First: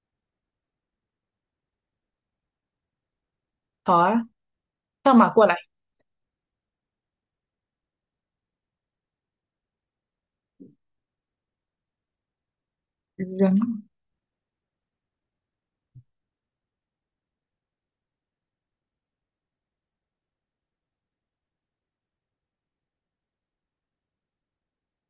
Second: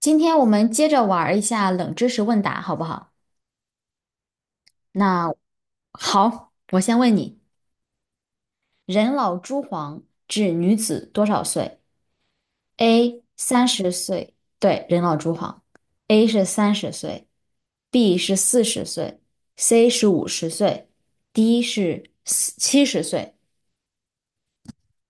今天我们接着玩儿一下冷知识问答，好不好？好啊，跳马那过来。好，我先问你：人老珠黄指女子多少岁？A 三人，十岁，对，人老珠黄，A 是三十岁，B 是四十岁，C 是五十岁，D 是七十岁。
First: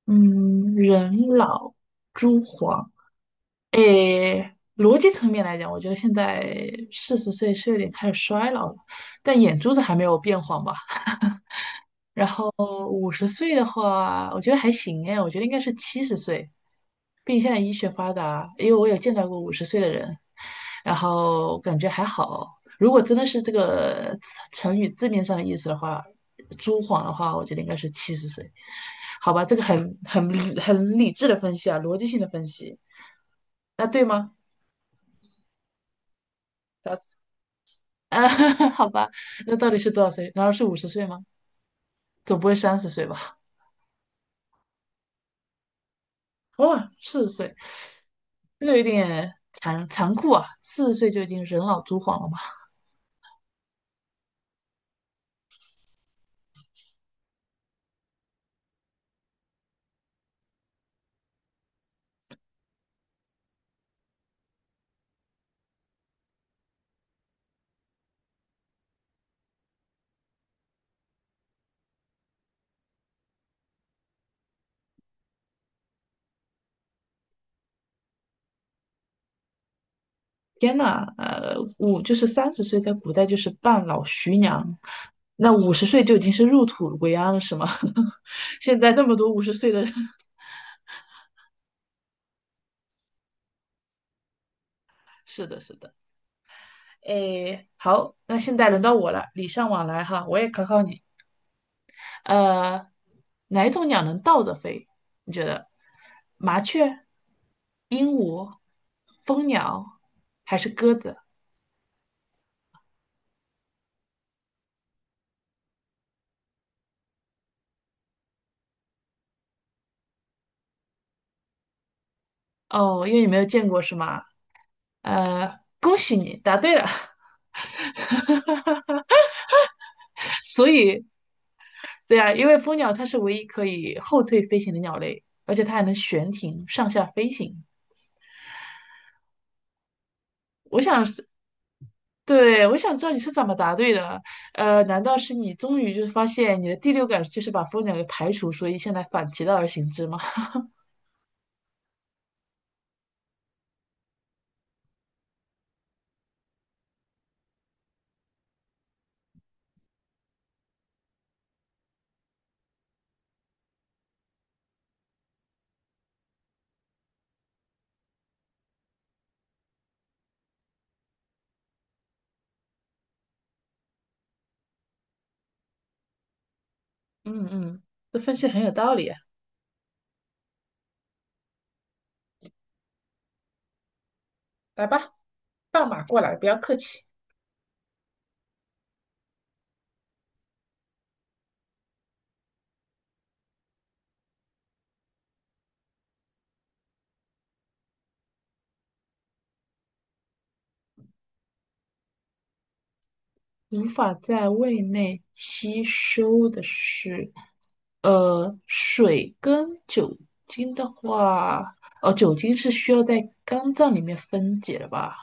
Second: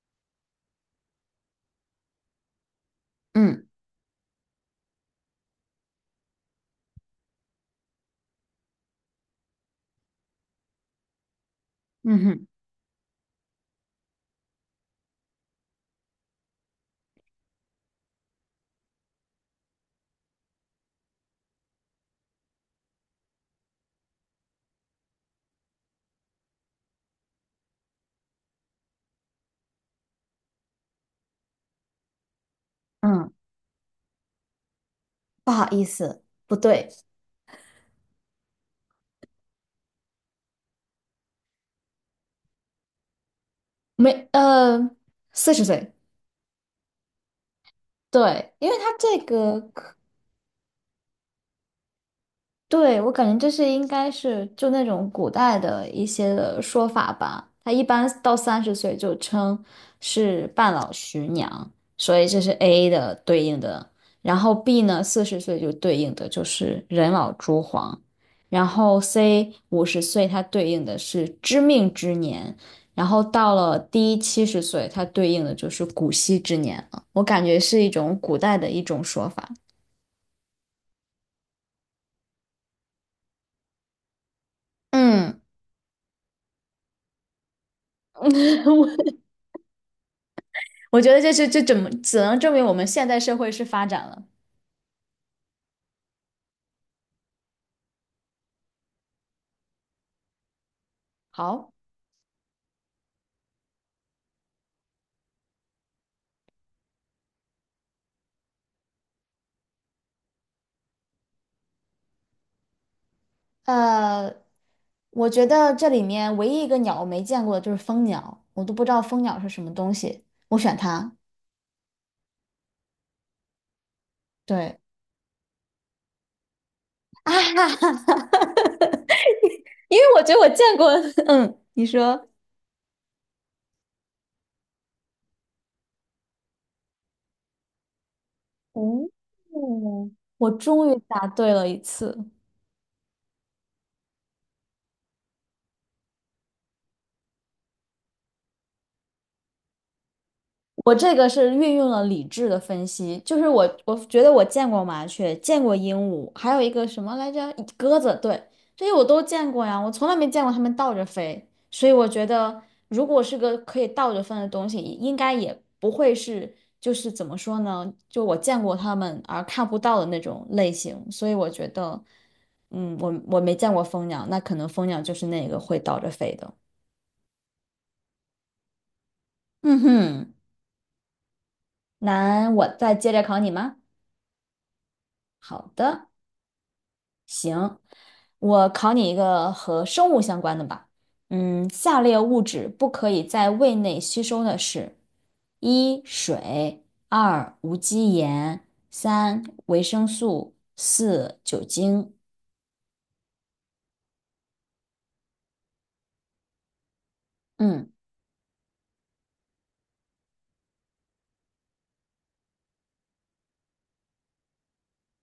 嗯，人老珠黄。嗯。诶，逻辑层面来讲，我觉得现在四十岁是有点开始衰老了，但眼珠子还没有变黄吧？嗯哼。哦，五十岁的话，我觉得还行哎，我觉得应该是七十岁，毕竟现在医学发达，因为我有见到过五十岁的人，然后感觉还好。如果真的是这个成语字面上的意思的话，朱晃的话，我觉得应该是七十岁。好吧，这个很很理智的分析啊，逻辑性的分析。嗯，那对吗？不好意思，不对。啊，好吧，那到底是多少岁？难道是五十岁吗？总不会三十岁吧？没四十岁。哇，四十岁，对，这因为个有它这点个。残酷啊！四十岁就已经人老珠黄了嘛？对，我感觉这是应该是就那种古代的一些的说法吧。他一般到三十岁就称是半老徐娘，所以这是 A 的对应的。然后 B 呢，四十岁就对应的就是人老珠黄。然后 C 五十岁，它对应的是知命之年。然后到了 D 七十岁，它对应的就是古稀之年了。我感觉是一种古代的一种说法。天呐，五就是三十岁，在古代就是半老徐娘，嗯。那五十岁就已经是入土为安了，是吗？现在那 么多50岁的人，我觉得这是这怎么只能证明我们现代社会是发展了。是的，是的。诶，好，那现在轮到我了，礼尚往来哈，我也考考你。好，呃，哪一种鸟能倒着飞？你觉得？麻雀、鹦鹉、蜂鸟还是鸽子？呃，我觉得这里面唯一一个鸟我没见过的就是蜂鸟，我都不知道蜂鸟是什么东西，我选它。哦，因为你没有见过是吗？对。 恭喜你答对了。啊，哈哈，因为我觉得 我见所过。以，嗯，你对说。啊，因为蜂鸟它是唯一可以后退飞行的鸟类，而且它还能悬停上下飞行。哦，我我终于想答是，对了一次。对，我想知道你是怎么答对的。难道是你终于就是发现你的第六感就是把蜂鸟给排除，所以现在反其道而行之吗？我这个是运用了理智的分析，就是我觉得我见过麻雀，见过鹦鹉，还有一个什么来着，鸽子，对，这些我都见过呀，我从来没见过它们倒着飞，所以我觉得如果是个可以倒着飞的东西，应该也不会是就是怎么说呢，就我见过它们而看不到的那种类型，所以我觉得，嗯，我没见过蜂鸟，那可能蜂鸟就是那个会倒着飞的。嗯嗯，这分析很有道理啊。嗯哼，那我再接着考你吗？来吧，好放马的。过来，不要客气。我考你一个和生物相关的吧。嗯，下列物质不可以在胃内吸收的是：一、水；二、无机盐；三、维生素；四、酒精。无法在胃内吸收的是，嗯。水跟酒精的话，哦，酒精是需要在肝脏里面分解的吧？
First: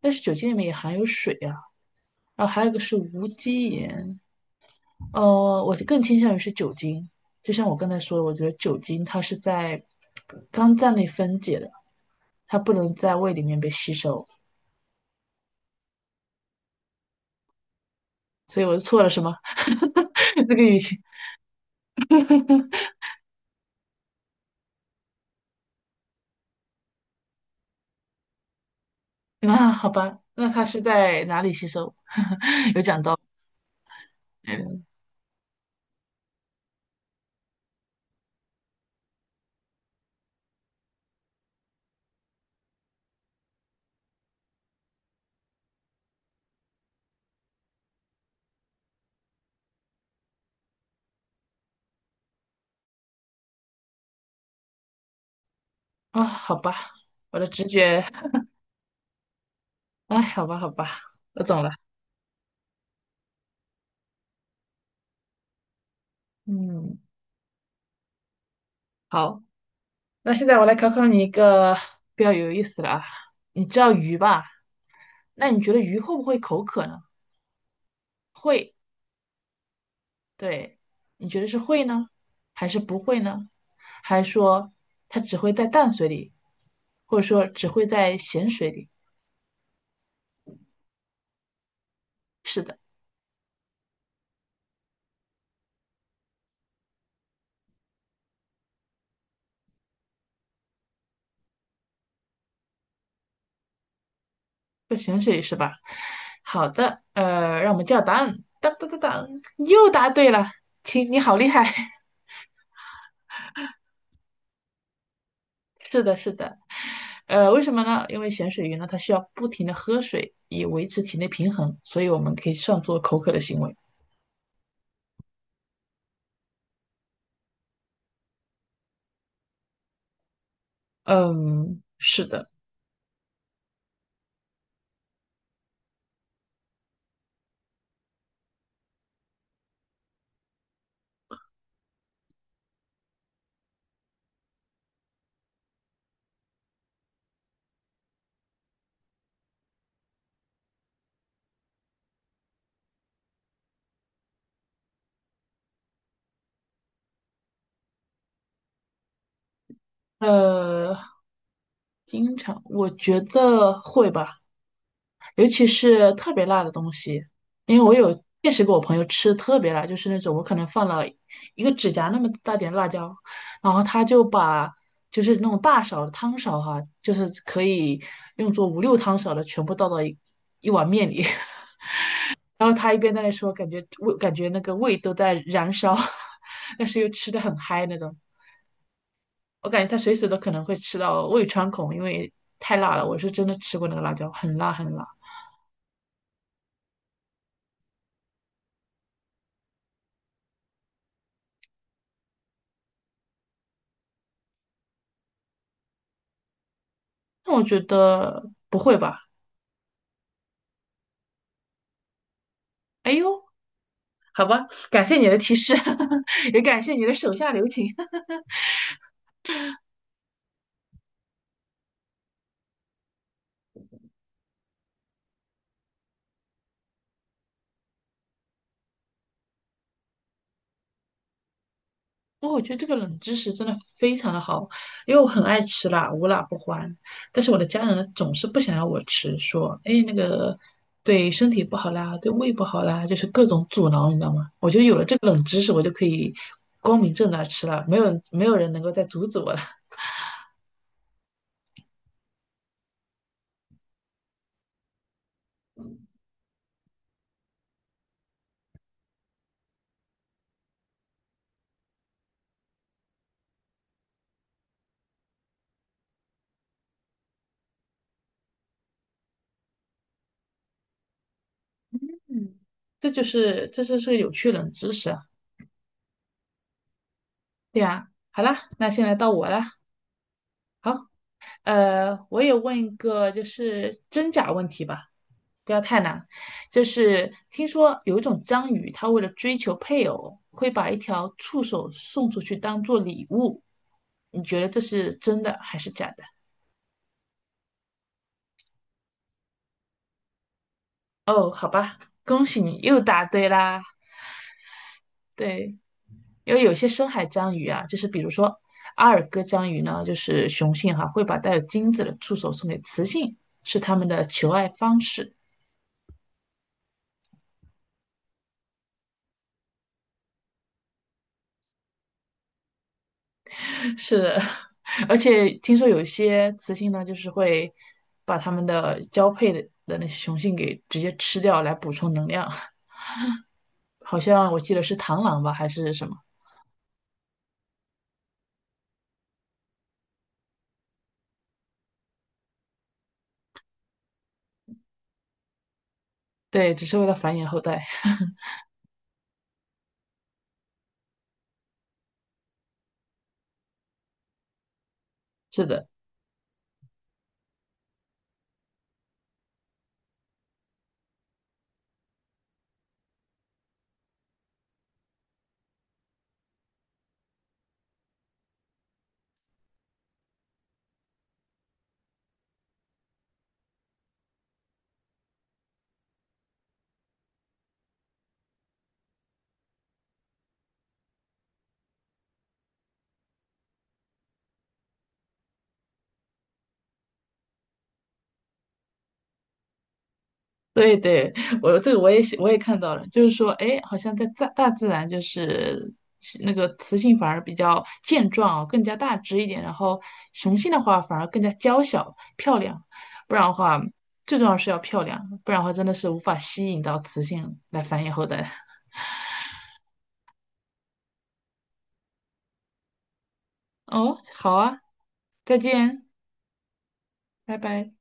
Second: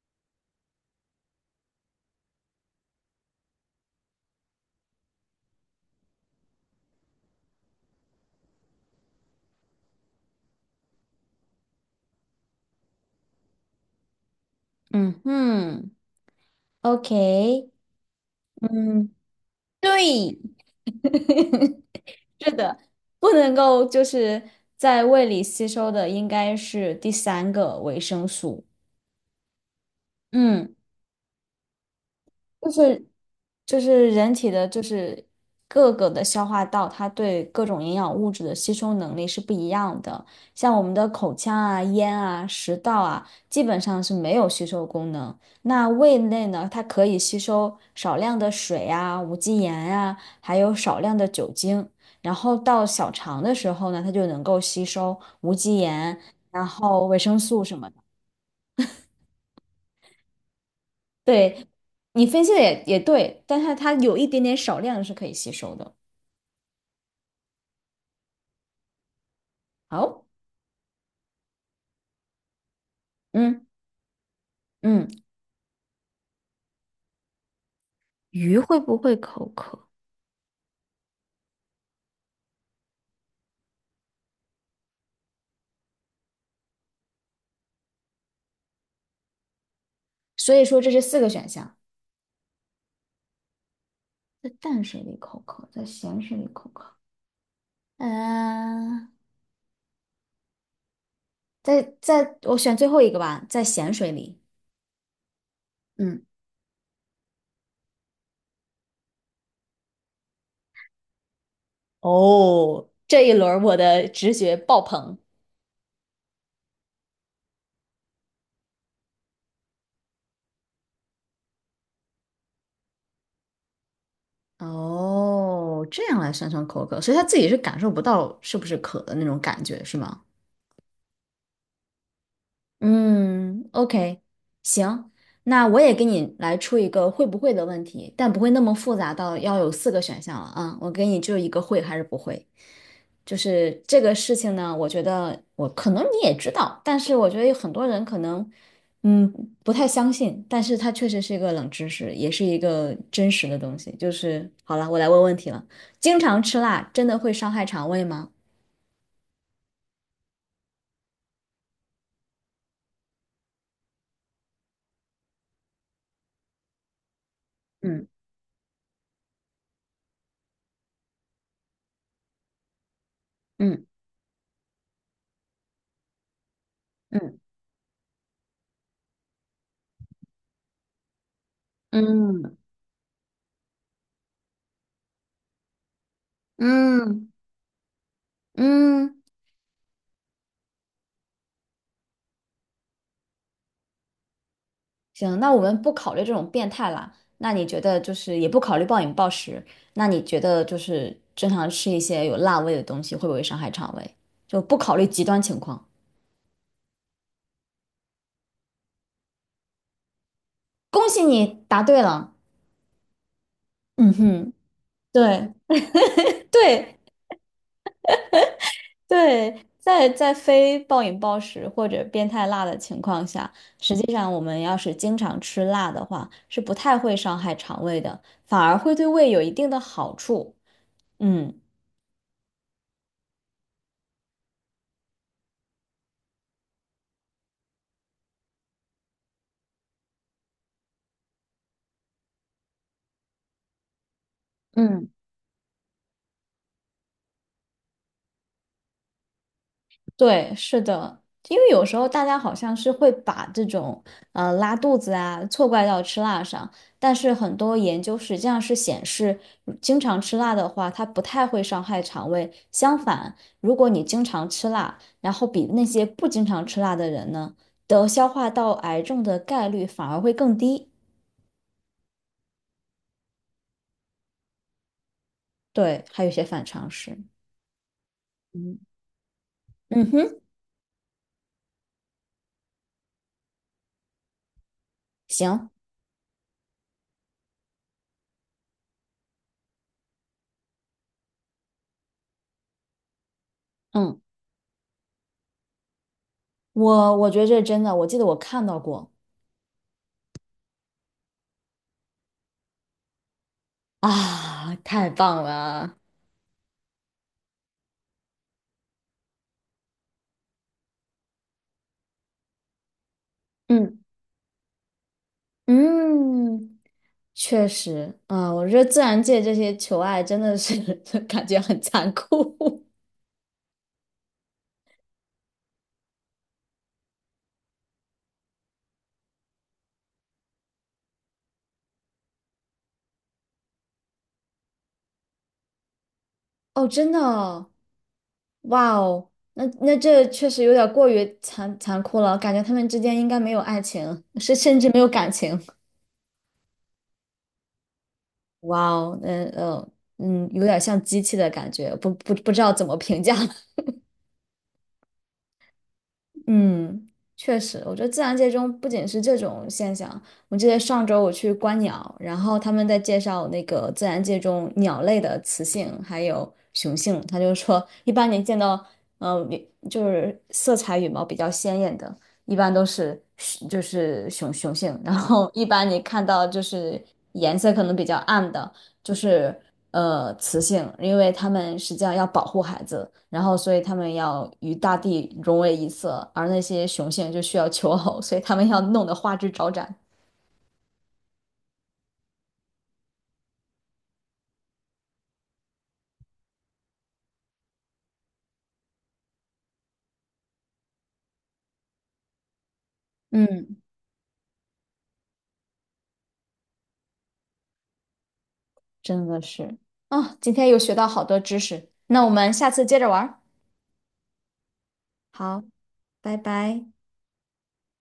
但是酒精里面也含有水啊。然后还有一个是无机盐，我更倾向于是酒精。就像我刚才说的，我觉得酒精它是在肝脏内分解的，它不能在胃里面被吸收。嗯。嗯，OK。所以我错嗯，了什么？对，这个语气。是的，不能够就是在胃里吸收的应该是第三个维生素。那好吧，那他嗯，是在哪里吸收？就 有讲是到，就是人体的，就嗯是各个的消化道，它对各种营养物质的吸收能力是不一样的。像我们的口腔啊、咽啊、食道啊，基本上是没有吸收功能。那胃内呢，它可以吸收少量的水啊、无机盐啊，还有少量的酒精。然后到小肠的时候呢，它就能够吸收无机盐，啊，好然吧，后维生我的素直什么的。觉，哎，好吧，好吧，我懂对，了。你分析的也对，但是它有一点点少量是可以吸收的。嗯，好，好。那现在我来考考你一个比较有意思的啊。嗯。你知道鱼吧？嗯。那你觉得鱼会不会口渴呢？鱼会，会不会口渴？对，你觉得是会呢，还是不会呢？还是说它只会在淡水里，或者说只会在咸水里？所以说这是四个选项，是的。在淡水里口渴，在咸水里口渴。嗯、在我选最后一个吧，在咸水里。咸水鱼是吧？嗯。好的，让我们叫答案，当当当当，又答对了，亲，你好厉害！哦，这一轮儿我的直觉爆棚。是的，是的，为什么呢？因为咸水鱼呢，它需要不停的喝水以维持体内平衡，所以我们可以算作口渴的行为。哦，这样来算算口渴，所以他自己是感受不到是不是渴的那种感觉，是吗？嗯，是的，嗯，OK,行，那我也给你来出一个会不会的问题，但不会那么复杂到要有四个选项了啊。我给你就一个会还是不会，就是这个事情呢，我觉得我可能你也知道，但是我觉得有很多人可能嗯不太相信，但是它确实是一个冷知识，也是一个真实的东西。就是好了，我来问问题了，经常吃辣真的会伤害肠胃吗？呃，经常，我觉得会吧，尤其是特别辣的东西，因为我嗯。有见识过我朋友吃特别辣，就是那种我可能放了一个指甲那么大点的辣椒，然后嗯。他就把就是那种大勺的汤勺哈、就是嗯。可以用作五六汤勺的全部倒到一碗面里，嗯。然后他一边在那说，感觉味感觉那个胃都在燃烧，但是又嗯。吃的很嗨那种。嗯。我感觉他随时都可能会吃到胃穿孔，因为太辣了。我是真的吃过那个辣椒，很辣很辣。行，那我们不考虑这种变态啦。那你觉得就是也不考虑暴饮暴食，那你觉得就是正常吃一些有辣味的东西会不会伤害肠胃？就不考虑极端情况。那我觉得不会吧？恭喜你答对了。哎呦，嗯好哼，吧，感谢你的对提示，也感谢对你的手下留情。对，在非暴饮暴食或者变态辣的情况下，实际上我们要是经常吃辣的话，是不太会伤害肠胃的，反而会对胃有一定的好处。嗯。哇，我觉得这个冷知识真的非常的好，因为我很爱吃辣，无辣不欢。但是我的家人呢，总是不想要我吃，说，哎，那个对身体不好啦，对胃不好啦，就是各种阻挠，你知道吗？我觉得有了嗯。这个冷知识，我就可以光明正大吃了，没有人能够再阻止我了。对，是的，因为有时候大家好像是会把这种拉肚子啊错怪到吃辣上，但是很多研究实际上是显示，经常吃辣的话，它不太会伤害肠胃。相反，如果你经常吃辣，然后比那些不经常吃辣的人呢，得消化道癌症的概率反而会更低。嗯，这就是有趣冷知识啊。对，还有一些反常识。对啊，好啦，嗯。那现在到我啦。嗯哼。好，我也问一个就是真假问题吧，行。不要太难。就是听说有一种章鱼，它为了追求配偶，会把一条触手送出去当做礼物。嗯，你觉得这是真的还是假的？我觉得这是真的，我记得我看到过哦，好吧，恭喜你又答对啦。啊，太棒对。了。因为有些深海章鱼啊，就是比如说阿尔戈章鱼呢，就是雄性哈、会把带有精子的触手送给雌性，是它嗯。们的求爱方式。嗯，确实啊，我觉得自然界这些求爱真的是 感觉很残酷 是的，而且听说有一些雌性呢，就是会把它们的交配的那雄性给直接吃掉来补充能量，好像我记得是螳螂吧，还是什么？哦，真的哦，哇哦，那这确实有点过于残酷了，感觉他们之间应该没有爱情，是甚至没有感情。对，只是为了繁衍后代。哇哦，嗯嗯，有点像机器的感觉，不知道怎么评价 是的。嗯，确实，我觉得自然界中不仅是这种现象。我记得上周我去观鸟，然后他们在介绍那个自然界中鸟类的雌性还有雄性，他就说，一般你见到，嗯、就是色彩羽毛比较鲜艳的，一般都是就是雄性，然后一般你看到就是颜色可能比较暗的。就是雌性，因为它们实际上要保护孩子，然后所以它们要与大地融为一色，而那些雄性就需要求偶，所以它们要弄得花枝招展，对对，我这个我也看到了，就是说，哎，好像在大自然就是是那个雌性反而比较健壮哦，更加大只一点，然后雄性的话反而更加娇小漂亮，不然的嗯，话，最重要是要漂亮，不然的话真的是无法吸引到雌性来繁衍后代。真的是。啊，今天又学到好多知识，那我们下次接着玩儿。哦，好啊，再好，见，拜拜。拜拜。